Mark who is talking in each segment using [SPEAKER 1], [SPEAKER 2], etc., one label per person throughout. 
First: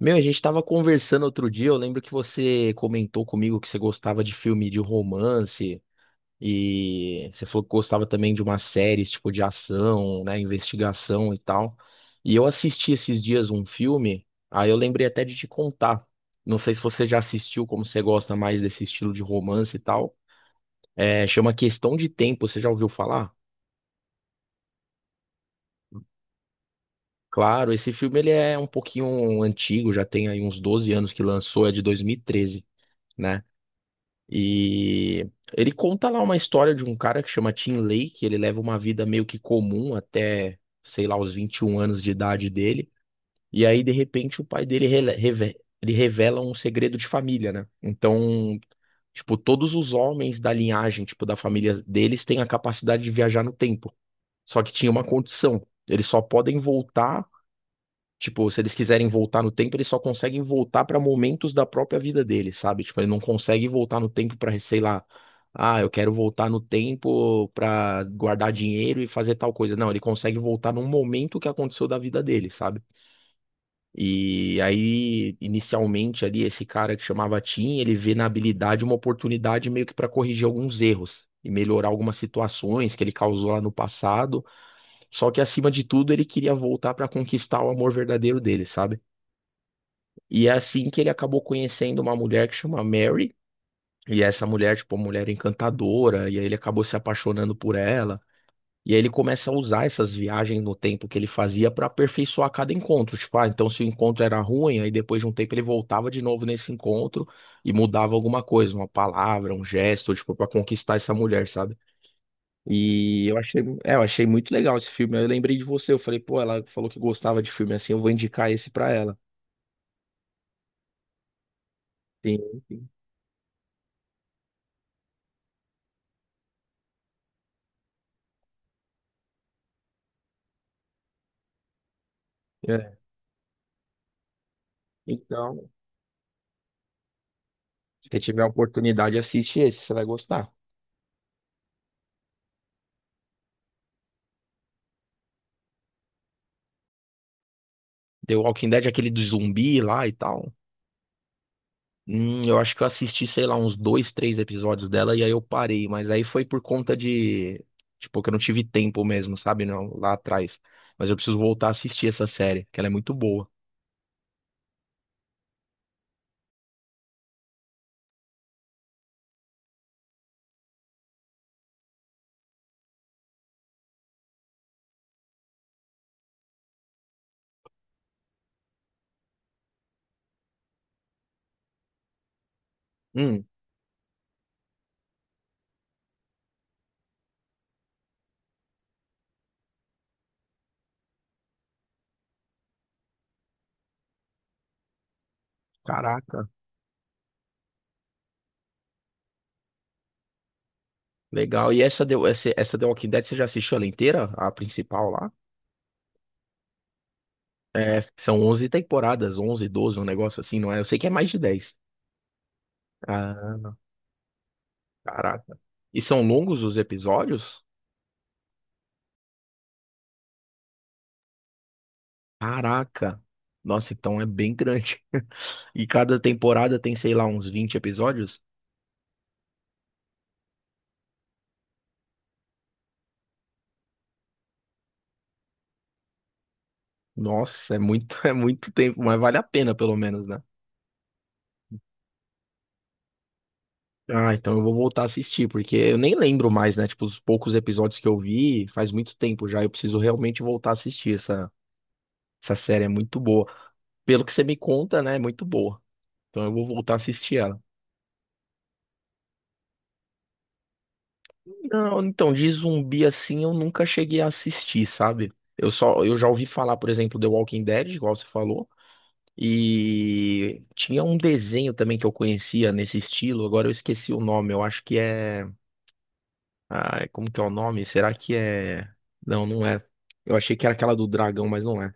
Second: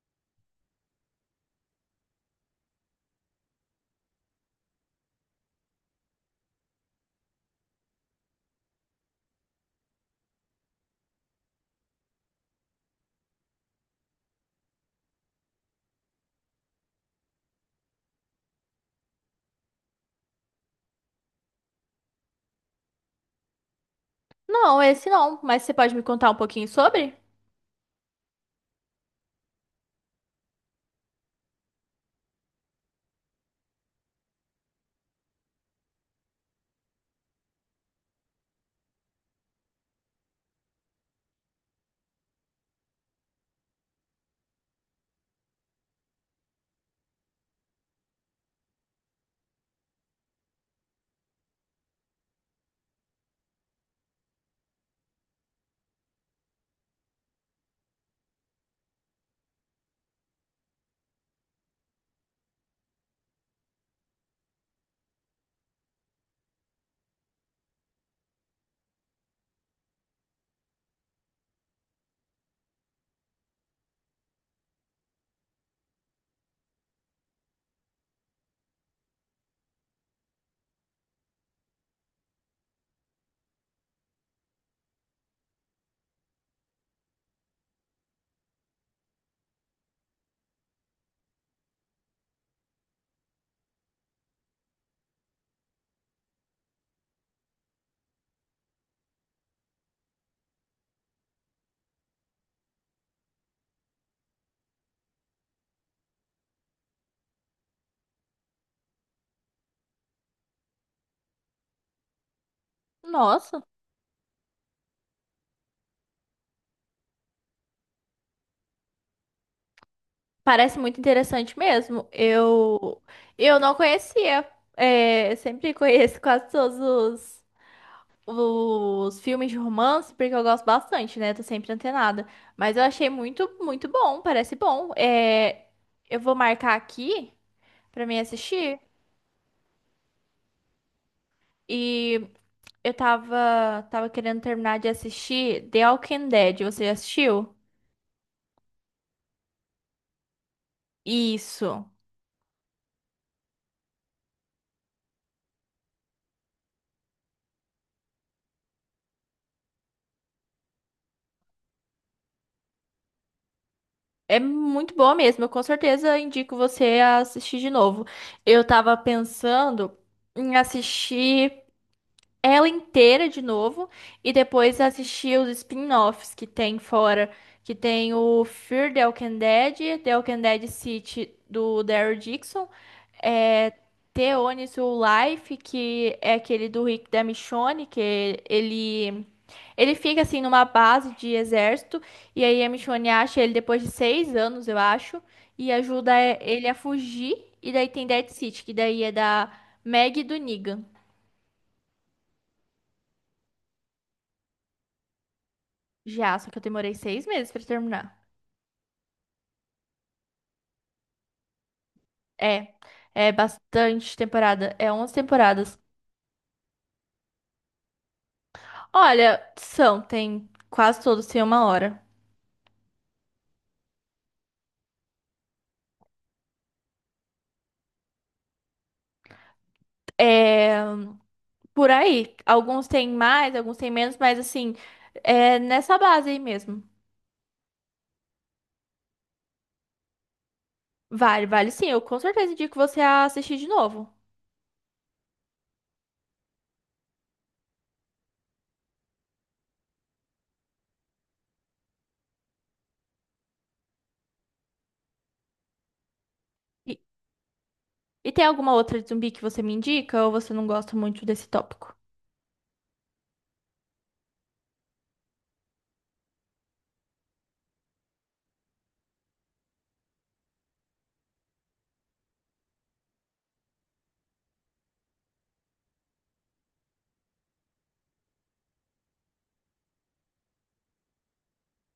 [SPEAKER 1] Meu, a gente tava conversando outro dia, eu lembro que você comentou comigo que você gostava de filme de romance e você falou que gostava também de umas séries tipo de ação, né, investigação e tal. E eu assisti esses dias um filme, aí eu lembrei até de te contar. Não sei se você já assistiu, como você gosta mais desse estilo de romance e tal. É, chama Questão de Tempo, você já ouviu falar?
[SPEAKER 2] Não, esse não, mas você pode me contar um pouquinho sobre?
[SPEAKER 1] Claro, esse filme ele é um pouquinho antigo, já tem aí uns 12 anos que lançou, é de 2013, né? E ele conta lá uma história de um cara que chama Tim Lake, ele leva uma vida meio que comum até, sei lá, os 21 anos de idade dele. E aí, de repente, o pai dele ele revela um segredo de família, né? Então, tipo, todos os homens da linhagem, tipo, da família deles têm a capacidade de viajar no tempo. Só que tinha uma condição. Eles só podem voltar. Tipo, se eles quiserem voltar no tempo, eles só conseguem voltar pra momentos da própria vida deles, sabe? Tipo, ele não consegue voltar no tempo pra, sei lá, ah, eu quero voltar no tempo pra guardar dinheiro e fazer tal coisa. Não, ele consegue voltar num momento que aconteceu da vida dele, sabe? E aí, inicialmente ali, esse cara que chamava Tim, ele vê na habilidade uma oportunidade meio que para corrigir alguns erros e melhorar algumas situações que ele causou lá no passado. Só que, acima de tudo, ele queria voltar para conquistar o amor verdadeiro dele, sabe? E é assim que ele acabou conhecendo uma mulher que chama Mary. E essa mulher, tipo, uma mulher encantadora. E aí ele acabou se apaixonando por ela. E aí ele começa a usar essas viagens no tempo que ele fazia para aperfeiçoar cada encontro. Tipo, ah, então se o encontro era ruim, aí depois de um tempo ele voltava de novo nesse encontro e mudava alguma coisa, uma palavra, um gesto, tipo, para conquistar essa mulher, sabe? E eu
[SPEAKER 2] Nossa,
[SPEAKER 1] achei, é, eu achei muito legal esse filme. Aí eu lembrei de você, eu falei, pô, ela falou que gostava de filme assim, eu vou indicar esse pra ela.
[SPEAKER 2] parece muito interessante mesmo.
[SPEAKER 1] Sim, sim.
[SPEAKER 2] Eu não conhecia. É, eu sempre conheço quase os filmes de romance, porque eu gosto bastante, né? Tô sempre antenada. Mas eu
[SPEAKER 1] É.
[SPEAKER 2] achei muito, muito bom, parece bom. É,
[SPEAKER 1] Então,
[SPEAKER 2] eu vou marcar aqui pra
[SPEAKER 1] se você
[SPEAKER 2] mim
[SPEAKER 1] tiver a
[SPEAKER 2] assistir.
[SPEAKER 1] oportunidade, assiste esse, você vai gostar.
[SPEAKER 2] E eu tava querendo terminar de assistir The Walking Dead. Você já assistiu?
[SPEAKER 1] The Walking Dead, aquele do zumbi lá e tal.
[SPEAKER 2] Isso.
[SPEAKER 1] Eu acho que eu assisti, sei lá, uns dois, três episódios dela e aí eu parei, mas aí foi por conta de, tipo, que eu não tive tempo mesmo, sabe, não, lá atrás. Mas eu preciso voltar a assistir essa série, que ela é muito boa.
[SPEAKER 2] É muito boa mesmo, eu com certeza indico você a assistir de novo. Eu tava pensando em assistir ela inteira de novo e depois assistir os spin-offs que tem fora, que tem o Fear the Walking Dead, The Walking Dead City do Daryl Dixon,
[SPEAKER 1] Hum,
[SPEAKER 2] é, The Onis Who Life, que é aquele do Rick da Michonne, que ele fica assim numa base de exército e aí a Michonne acha ele depois de 6 anos, eu acho, e ajuda
[SPEAKER 1] caraca,
[SPEAKER 2] ele a fugir. E daí tem Dead City, que daí é da Maggie e do Negan.
[SPEAKER 1] legal. E essa The Walking Dead, você já assistiu ela inteira, a principal lá?
[SPEAKER 2] Já, só que eu demorei 6 meses pra
[SPEAKER 1] É,
[SPEAKER 2] terminar.
[SPEAKER 1] são 11 temporadas, 11 12 um negócio assim, não é? Eu sei que é mais de 10.
[SPEAKER 2] É, é
[SPEAKER 1] Ah,
[SPEAKER 2] bastante temporada. É onze
[SPEAKER 1] caraca.
[SPEAKER 2] temporadas.
[SPEAKER 1] E são longos os episódios?
[SPEAKER 2] Olha, são, tem quase todos têm 1 hora.
[SPEAKER 1] Caraca! Nossa, então é bem grande. E cada temporada tem, sei lá, uns 20 episódios?
[SPEAKER 2] É, por aí. Alguns têm mais, alguns têm menos, mas assim, é nessa base aí mesmo.
[SPEAKER 1] Nossa, é muito, é muito tempo, mas vale a pena, pelo menos, né?
[SPEAKER 2] Vale, vale sim. Eu com certeza indico você a assistir de novo.
[SPEAKER 1] Ah, então eu vou voltar a assistir, porque eu nem lembro mais, né? Tipo, os poucos episódios que eu vi faz muito tempo já. Eu preciso realmente voltar a assistir essa, essa série, é muito boa. Pelo que você me conta, né? É muito boa. Então eu vou voltar a
[SPEAKER 2] E,
[SPEAKER 1] assistir ela.
[SPEAKER 2] e tem alguma outra de zumbi que você me indica ou você não gosta muito desse tópico?
[SPEAKER 1] Não, então, de zumbi assim eu nunca cheguei a assistir, sabe? Eu só, eu já ouvi falar, por exemplo, The Walking Dead, igual você falou. E tinha um desenho também que eu conhecia nesse estilo, agora eu esqueci o nome, eu acho que é... Ah, como que é o nome? Será que é... Não, não é. Eu achei que era aquela do dragão, mas não é.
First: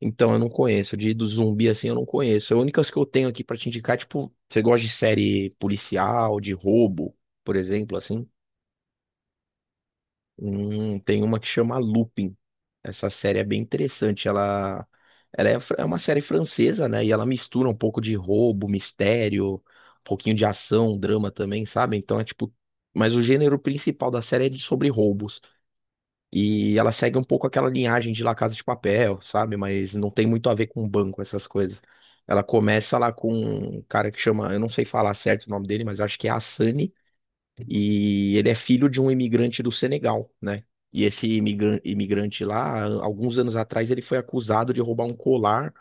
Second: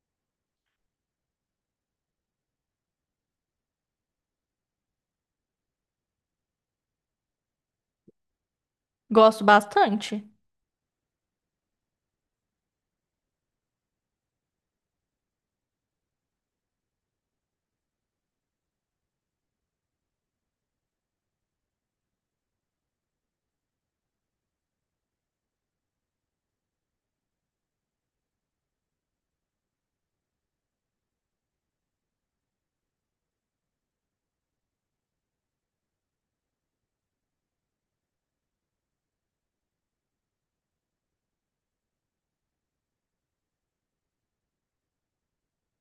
[SPEAKER 1] Então eu não conheço. De do zumbi assim eu não conheço. A única que eu tenho aqui pra te indicar, tipo, você gosta de série policial, de roubo, por exemplo, assim?
[SPEAKER 2] Gosto bastante.
[SPEAKER 1] Tem uma que chama Lupin. Essa série é bem interessante. Ela é, é uma série francesa, né? E ela mistura um pouco de roubo, mistério, um pouquinho de ação, drama também, sabe? Então é tipo... Mas o gênero principal da série é de sobre roubos. E ela segue um pouco aquela linhagem de La Casa de Papel, sabe? Mas não tem muito a ver com banco, essas coisas. Ela começa lá com um cara que chama... Eu não sei falar certo o nome dele, mas acho que é Assani. E ele é filho de um imigrante do Senegal, né? E esse imigrante lá, alguns anos atrás, ele foi acusado de roubar um colar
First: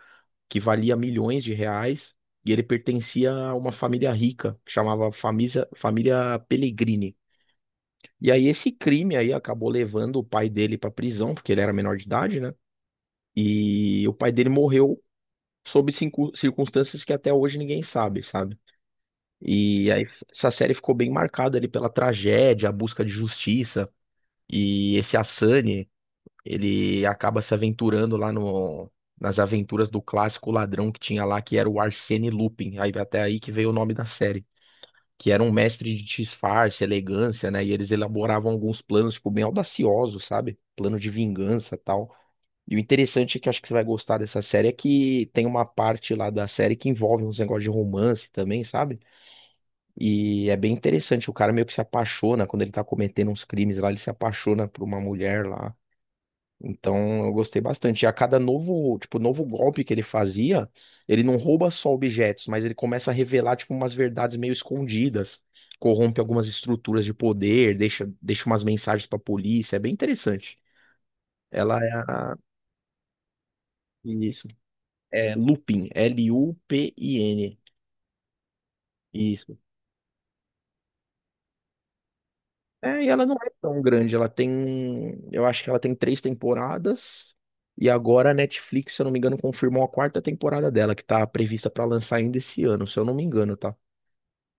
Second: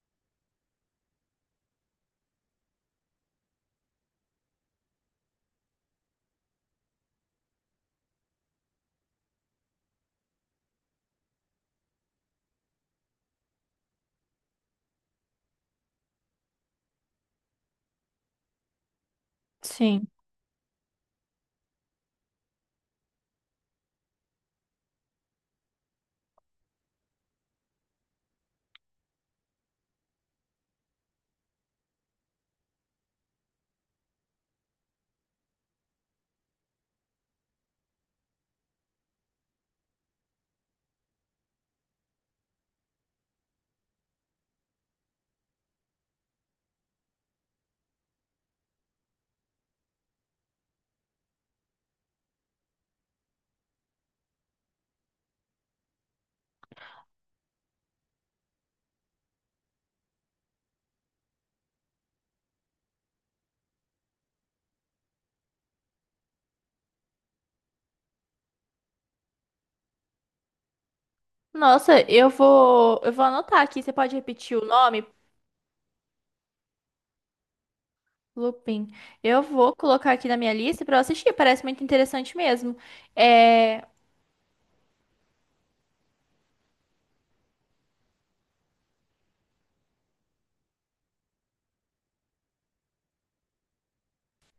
[SPEAKER 1] que valia milhões de reais. E ele pertencia a uma família rica, que chamava Família Pellegrini. E aí esse crime aí acabou levando o pai dele para prisão, porque ele era menor de idade, né? E o pai dele morreu sob circunstâncias que até hoje ninguém sabe, sabe? E aí
[SPEAKER 2] Sim.
[SPEAKER 1] essa série ficou bem marcada ali pela tragédia, a busca de justiça. E esse Asani, ele acaba se aventurando lá no, nas aventuras do clássico ladrão que tinha lá, que era o Arsène Lupin. Aí até aí que veio o nome da série. Que era um mestre de disfarce, elegância, né? E eles elaboravam alguns planos, tipo, bem audaciosos, sabe? Plano de vingança, tal. E o interessante é que eu acho que você vai gostar dessa série é que tem uma parte lá da série que envolve uns negócios de romance também, sabe? E é bem interessante. O cara meio que se apaixona quando ele tá cometendo uns crimes lá, ele se apaixona por uma mulher lá. Então eu gostei bastante. E a cada novo, tipo, novo golpe que ele fazia, ele não rouba só objetos, mas ele começa a revelar, tipo, umas verdades meio escondidas. Corrompe algumas estruturas de poder, deixa umas mensagens pra polícia. É bem interessante. Ela é
[SPEAKER 2] Nossa,
[SPEAKER 1] a...
[SPEAKER 2] eu vou anotar aqui. Você pode
[SPEAKER 1] Isso.
[SPEAKER 2] repetir o nome?
[SPEAKER 1] É Lupin. L-U-P-I-N.
[SPEAKER 2] Lupin. Eu
[SPEAKER 1] Isso.
[SPEAKER 2] vou colocar aqui na minha lista pra eu assistir, parece muito interessante mesmo.
[SPEAKER 1] É, e ela não é tão
[SPEAKER 2] É,
[SPEAKER 1] grande, ela tem, eu acho que ela tem três temporadas, e agora a Netflix, se eu não me engano, confirmou a quarta temporada dela, que tá prevista pra lançar ainda esse ano, se eu não me engano, tá?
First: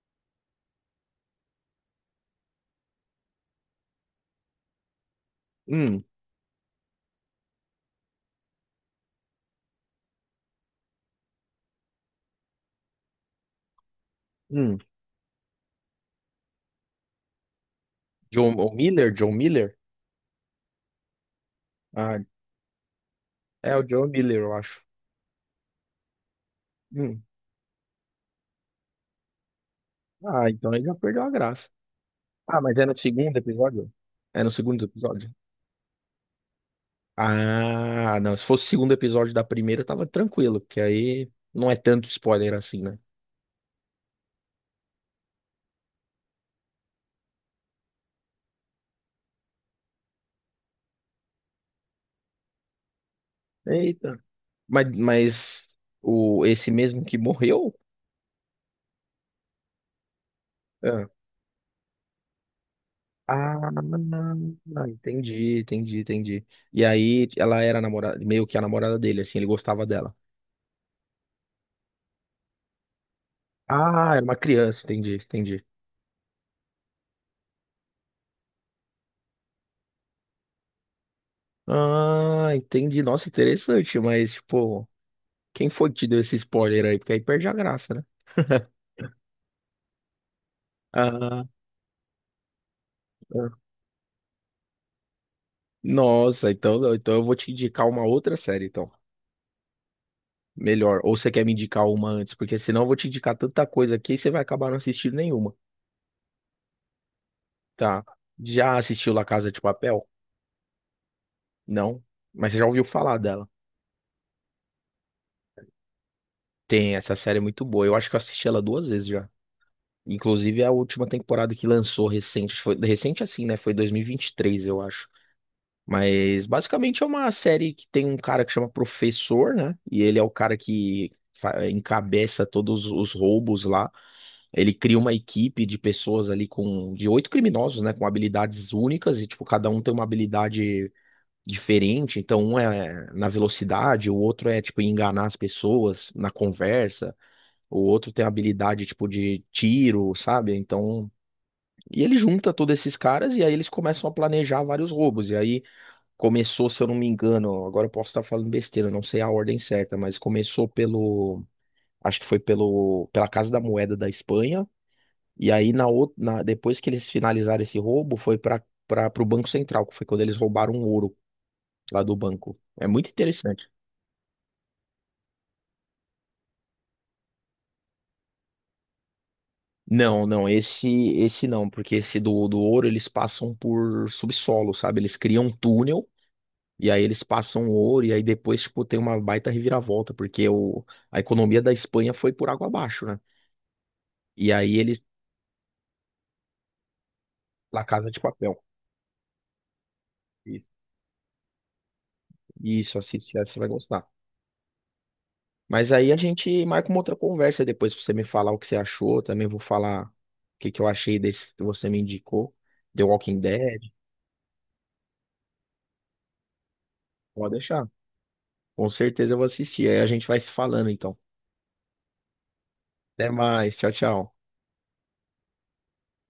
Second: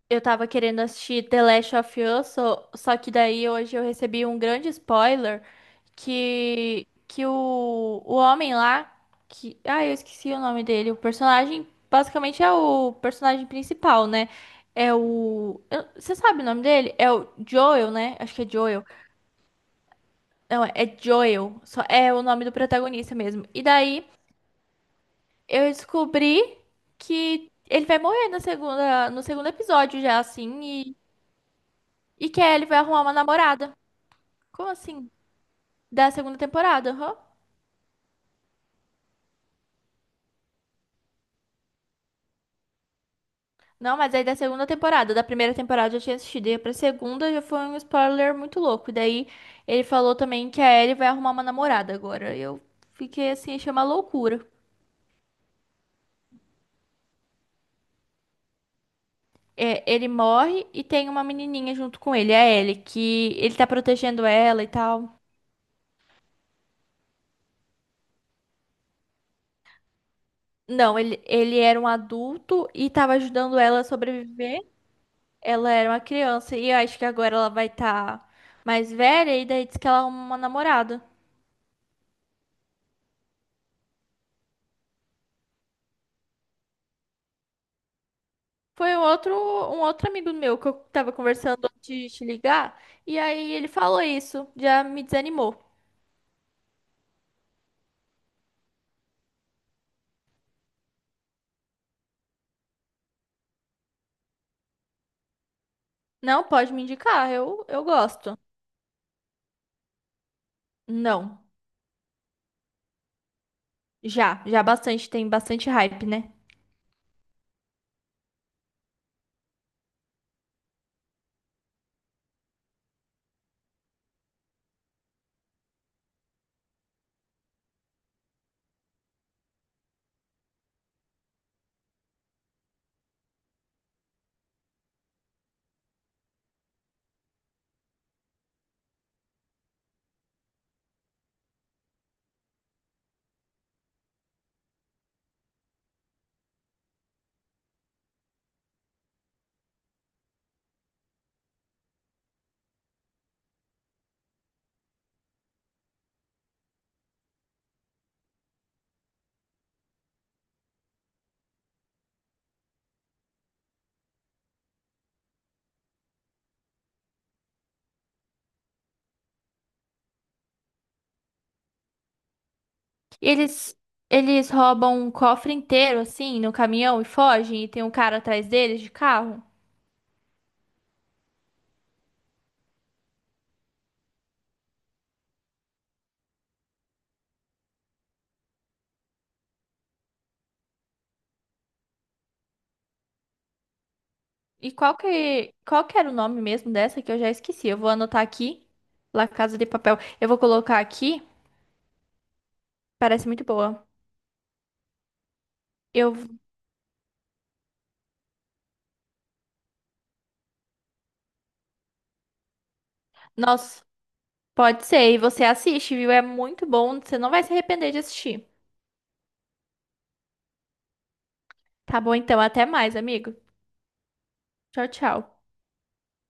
[SPEAKER 2] eu tava querendo assistir The Last of Us, só que daí hoje eu recebi um grande spoiler
[SPEAKER 1] Hum,
[SPEAKER 2] que o homem lá, que, ah, eu esqueci o nome dele, o personagem, basicamente é o personagem principal, né?
[SPEAKER 1] hum.
[SPEAKER 2] É você sabe o nome dele? É o Joel, né? Acho que é
[SPEAKER 1] John o
[SPEAKER 2] Joel.
[SPEAKER 1] Miller? John Miller?
[SPEAKER 2] Não, é Joel, só é
[SPEAKER 1] Ah,
[SPEAKER 2] o nome do protagonista mesmo. E
[SPEAKER 1] é o
[SPEAKER 2] daí
[SPEAKER 1] John Miller, eu acho.
[SPEAKER 2] eu descobri
[SPEAKER 1] Hum.
[SPEAKER 2] que ele vai morrer na no segundo episódio já,
[SPEAKER 1] Ah,
[SPEAKER 2] assim,
[SPEAKER 1] então ele já perdeu a graça.
[SPEAKER 2] e que a
[SPEAKER 1] Ah,
[SPEAKER 2] Ellie
[SPEAKER 1] mas
[SPEAKER 2] vai
[SPEAKER 1] é no
[SPEAKER 2] arrumar uma
[SPEAKER 1] segundo
[SPEAKER 2] namorada.
[SPEAKER 1] episódio? É no
[SPEAKER 2] Como
[SPEAKER 1] segundo
[SPEAKER 2] assim?
[SPEAKER 1] episódio?
[SPEAKER 2] Da segunda temporada, aham.
[SPEAKER 1] Ah, não, se fosse o segundo episódio da primeira, tava tranquilo, porque aí não é tanto spoiler assim, né?
[SPEAKER 2] Não, mas aí da segunda temporada, da primeira temporada eu já tinha assistido, e pra segunda já foi um spoiler muito louco. E daí ele falou também que a Ellie vai arrumar uma namorada agora. Eu fiquei assim, achei uma
[SPEAKER 1] Eita.
[SPEAKER 2] loucura.
[SPEAKER 1] Mas o, esse mesmo que morreu?
[SPEAKER 2] É, ele morre e
[SPEAKER 1] Ah,
[SPEAKER 2] tem uma menininha junto com ele, a Ellie, que ele
[SPEAKER 1] ah,
[SPEAKER 2] tá protegendo ela e tal.
[SPEAKER 1] entendi, entendi, entendi. E aí ela era a namorada, meio que a namorada dele, assim, ele gostava dela.
[SPEAKER 2] Não, ele era um adulto e estava ajudando ela a
[SPEAKER 1] Ah, era uma
[SPEAKER 2] sobreviver.
[SPEAKER 1] criança, entendi, entendi.
[SPEAKER 2] Ela era uma criança e eu acho que agora ela vai estar mais velha e daí diz que ela é uma namorada.
[SPEAKER 1] Ah, entendi. Nossa, interessante, mas, tipo, quem foi que te deu esse spoiler aí? Porque aí perde a graça, né?
[SPEAKER 2] Foi um outro amigo meu que eu tava
[SPEAKER 1] Ah,
[SPEAKER 2] conversando antes de te ligar e aí ele
[SPEAKER 1] ah.
[SPEAKER 2] falou isso, já me desanimou.
[SPEAKER 1] Nossa, então, então eu vou te indicar uma outra série, então. Melhor. Ou você quer me indicar uma antes? Porque senão eu vou te indicar tanta coisa aqui e você vai acabar não assistindo nenhuma.
[SPEAKER 2] Não, pode me indicar, eu
[SPEAKER 1] Tá.
[SPEAKER 2] gosto.
[SPEAKER 1] Já assistiu La Casa de Papel?
[SPEAKER 2] Não,
[SPEAKER 1] Não. Mas já ouviu falar dela?
[SPEAKER 2] já bastante, tem bastante hype, né?
[SPEAKER 1] Tem, essa série é muito boa. Eu acho que eu assisti ela duas vezes já. Inclusive é a última temporada que lançou recente. Foi recente assim, né? Foi 2023, eu acho. Mas basicamente é uma série que tem um cara que chama Professor, né? E ele é o cara que encabeça todos os roubos lá. Ele cria uma equipe de pessoas ali com de oito criminosos, né, com habilidades únicas e tipo cada um tem uma habilidade diferente. Então, um é na velocidade, o outro é, tipo, em enganar as pessoas na conversa, o outro tem habilidade, tipo, de tiro, sabe? Então... E ele junta todos esses caras e aí eles começam a planejar vários roubos. E aí começou, se eu não me engano, agora eu posso estar falando besteira, não sei a ordem certa, mas começou pelo... Acho que foi pelo, pela Casa da Moeda da Espanha. E aí, na, depois que eles finalizaram esse roubo, foi para o Banco Central, que foi quando eles roubaram o ouro lá do banco. É muito
[SPEAKER 2] E
[SPEAKER 1] interessante.
[SPEAKER 2] eles roubam um cofre inteiro assim no caminhão e fogem e tem um cara atrás deles de carro.
[SPEAKER 1] Não, não, esse não, porque esse do ouro eles passam por subsolo, sabe? Eles criam um túnel e aí eles passam o ouro e aí depois, tipo, tem uma baita reviravolta, porque o, a economia da Espanha foi por água abaixo, né? E
[SPEAKER 2] E
[SPEAKER 1] aí eles...
[SPEAKER 2] qual que era o nome mesmo dessa que eu já esqueci? Eu
[SPEAKER 1] La
[SPEAKER 2] vou
[SPEAKER 1] Casa de
[SPEAKER 2] anotar
[SPEAKER 1] Papel.
[SPEAKER 2] aqui. La Casa de Papel. Eu vou
[SPEAKER 1] Isso.
[SPEAKER 2] colocar aqui.
[SPEAKER 1] Isso,
[SPEAKER 2] Parece
[SPEAKER 1] assiste,
[SPEAKER 2] muito
[SPEAKER 1] essa, você vai
[SPEAKER 2] boa.
[SPEAKER 1] gostar. Mas aí
[SPEAKER 2] Eu,
[SPEAKER 1] a gente marca uma outra conversa depois pra você me falar o que você achou, também vou falar o que que eu achei desse que você me indicou, The Walking Dead,
[SPEAKER 2] nossa, pode ser. E você assiste, viu? É muito bom. Você não vai se
[SPEAKER 1] pode deixar.
[SPEAKER 2] arrepender de assistir.
[SPEAKER 1] Com certeza eu vou assistir, aí a gente vai se falando então.
[SPEAKER 2] Tá bom, então. Até mais,
[SPEAKER 1] Até
[SPEAKER 2] amigo.
[SPEAKER 1] mais. Tchau, tchau.
[SPEAKER 2] Tchau, tchau.